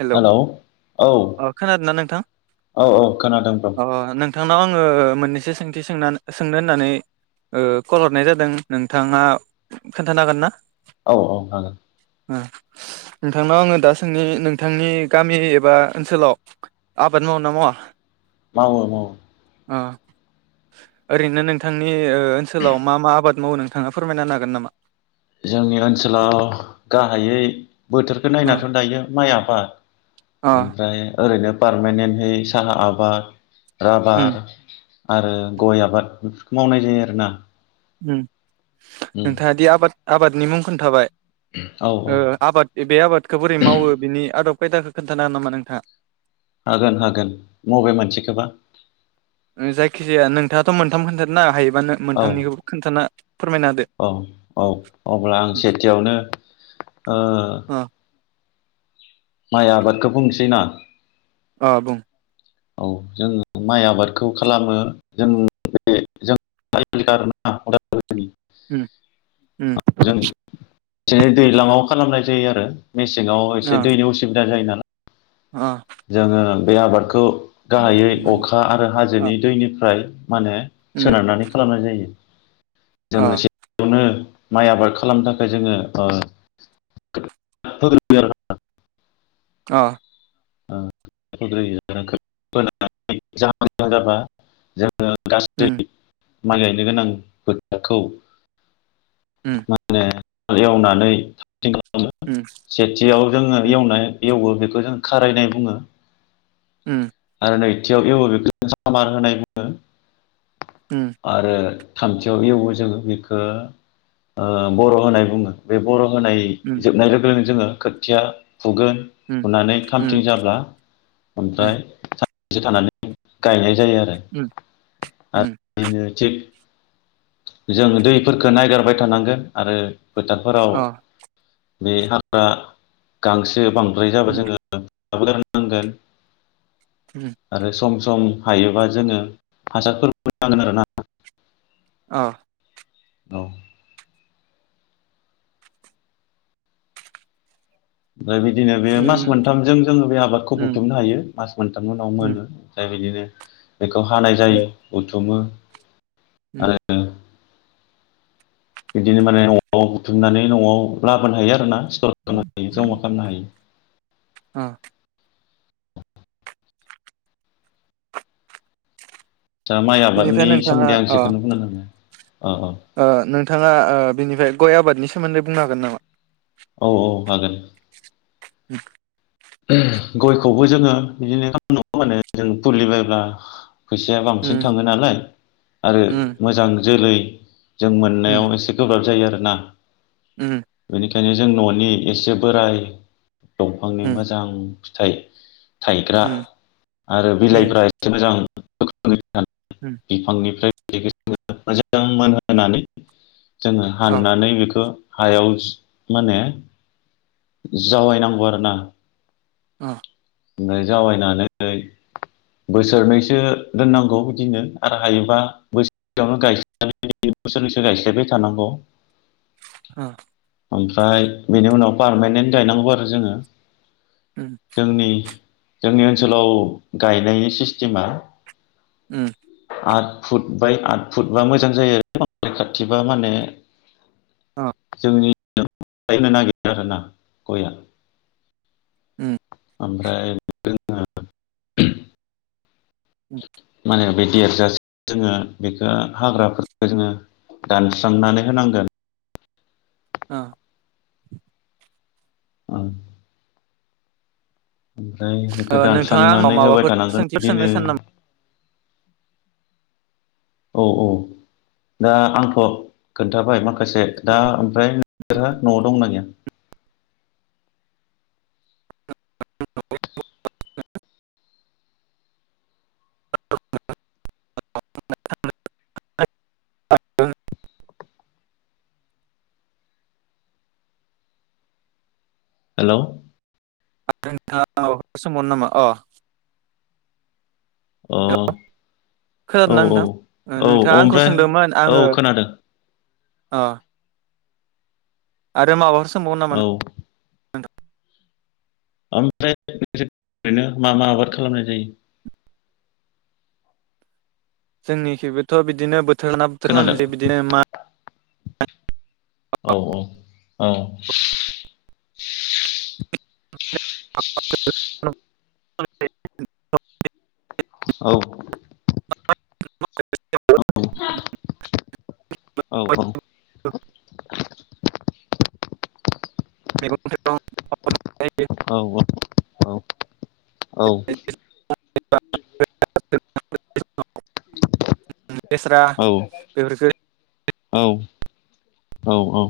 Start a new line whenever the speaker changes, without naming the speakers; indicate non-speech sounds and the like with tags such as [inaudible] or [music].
Hello
औ
अ खोनादों ना नोंथां
औ औ खोनादों ब्र
अ नोंथांनाव आङो मोननैसो सों थि सों सोंनो होननानै ओ कल हरनाय जादों नोंथाङा खोन्थानो हागोन ना?
औ औ हागोन
ओ नोंथांनाव आङो दाासोंनि नों थांनि गामि एबा ओनसोलाव आबाद मावो ना मावा?
मावो मावो
अ ओरैनो नोंथांनि ओनसोलाव मा मा आबाद मावो नोंथाङा फोरमायना हागोन नामा?
जोंनि ओनसोलाव गाहायै बोथोरखौ
अ
नायनाथ' दायो माइया बा
अ
ओमफ्राय ओरैनो पारमानेन्टहै साहा आबाद
उम
राबार आरो गय आबाद बेफोरखौ मावनाय जायो आरोना
उम
उम
नोंथाङादि आबाद आबादनि मुं खोन्थाबाय
औ
ओ
औ
आबाद बे आबादखौ बोरै मावो बिनि आदब खायदाखौ खोन्थानो हागोन नामा नोंथाङा?
हागोन हागोन बबे मोनसे खोबा
जायखिजाया नोंथाङाथ' मोनथाम खोनथादोंना हायो माहोनो
औ
मोनथामनिखौबो खोन्थाना फोरमायना होदो
औ औ अब्ला आं सेथियावनो ओ
अ
माइ आबादखौ बुंनोसै ना?
अह बुं।
औ जों माइ आबादखौ खालामो जों बे जों [unintelligible]
उम उम।
जों बिदिनो दैज्लाङाव खालामनाय जायो आरो। मेसेङाव एसे
अ
दैनि असुबिदा जायो नाला
अ
जोङो बे आबादखौ गाहायै अखा आरो
अ
हाजोनि दैनिफ्राय मानो
उम
सोनारनानै खालामनाय जायो।
अ
जोङो [unintelligible] माइ आबाद खालामनो थाखाय जोङो ओ [unintelligible]
अ
[unintelligible]
उम
[unintelligible] माइ गायनो गोनां [unintelligible] [unintelligible]
उम
[unintelligible]
उम
[unintelligible] सेथियाव जोङो एवनाय एवो बेखो जों खारायनाय बुङो।
उम
आरो नैथियाव एवो [unintelligible] सामार होनाय बुङो।
उम
आरो थामथियाव एवो जोङो बिखो ओ बर' होनाय बुङो बे बर' होनाय
उम
जोबनाय लोगो लोगो जोङो खोथिया फुगोन
उम उम
फुनानै
उम
थामथिं जाब्ला
उम
ओमफ्राय [unintelligible] थानानै गायनाय जायो आरो
उम
[unintelligible]
उम
बिनो थिग जों दैफोरखो नायगारबाय थानांगोन आरो फोथारफोराव
अ
बे हाग्रा गांस [unintelligible] बांद्राय जाबा
उम
जोङो [unintelligible] नांगोन ।
उम
आरो सम स सम हायोबा जोङो हासारफोरबो नांगोन आरो ना ।
अ
औ [unintelligible] बिदिनो बे मास
उम
मोनथामजों जोङो बे आबादखौ
उम
बुथुमनो हायो मास मोनथामनि उनाव
उम
मोनो जाय बिदिनो [inaudible] बेखौ हानाय
उम
जायो हुथुमो ।
उम
बिदिनो माने [unintelligible] बुथुमनानै न'आव लाबोनो हायो आरो ना । [unintelligible] हायो जमा खामनो हायो ।
ओ।
दा माइ
बेनिफ्राय
आबादनि
नोंथाङा
सोमोन्दै आं
अ
जेखोनो बुंनो रोङो
ओ नों थाङा ओ बिनिफ्राय गय आबादनि सोमोन्दै बुंनो हागोन नामा?
औ औ हागोन।
[unintelligible]
उमह गयखौबो जोङो बिदिनो [unintelligible] मोनो जों फुलि बायब्ला फैसाया बांसिन
उम
थाङो नालाय आरो
उम
मोजां जोलै [inaudible] जों
उम
मोननायाव एसे गोब्राब जायो आरो ना।
उम।
खायनो जों न'नि एसे बोराय दंफांनि
उम
मो जां फिथाइ थाइग्रा
उम
आरो
उम
बिलाइफ्रा एसे मोजां दान
उम
बिफांनिफ्राय [unintelligible] मोजां मोनहोनानै जोङो
अ
हाननानै बेखो हायाव इस माने जावाय नांगौ आरोना।
अह।
ओमफाय जावायनानै बोसोरनैसो दोननांगौ बिदिनो आरो हायोबा बोसोरसेयावनो गाय [unintelligible] बोसोरनैसो गायस्लायबाय थानांगौ।
ह।
ओमफ्राय बेनि उनाव पारमानेन्ट गायनांगौ आरो जोङो
उम
। जोंनि जोंनि ओनसोलाव गायनायनि सिस्टिमा
उम।
आद फुट बाय आद फुटबा मोजां जायो आरो [unintelligible] खाथिबा माने
अ
जोंनि [unintelligible] आरोना गया।
उम।
ओमफ्राय जोङो
उम‌।
मा होनो बे देरजासे जोङो बेखौ हाग्राफोरखौ जोङो दानस्रांनानै होनांगोन ।
औ।
औ। ओमफ्राय
ओ
बेखौ
नोंथाङा आंनाव
दानस्रांनानै होबाय
माबाफोर
थानांगोन
सोंथिफोर सोंनो
बिदिनो।
सानो
औ औ दा आंथ' खोन्थाबाय माख खासे दा ओमफ्राय नोंसोरहा न'आव दंना गैया?
[unintelligible] [unintelligible] [unintelligible]
हेलौ
आरो नोंथाङा माबाफोर सोंबावनो नामा? अ
अ
हेलौ
औ
खोनादोंना नोंथां? ओ
औ
नोंथाङा आंखौ
ओमफ्राय
सोंदोंमोन
औ
आङो
खोनादों
अ आरो माबाफोर स सोंबावगोन नामा
औ
नों नोंथा
ओमफ्राय [unintelligible] ओरैनो मा मा आबाद खालामनाय जायो?
जोंनिखिबोथ' बिदिनो बोथ थोर लाना बोथोर
खोनादों
खालामनाय जायो बिदिनो मा
औ
[unintelligible]
औ
[unintelligible]
औ औ औ औ [unintelligible]
मेगं-थाइगं [unintelligible]
औ औ औ औ
[unintelligible] बेस्रा बेफोरफोरखो
औ औ औ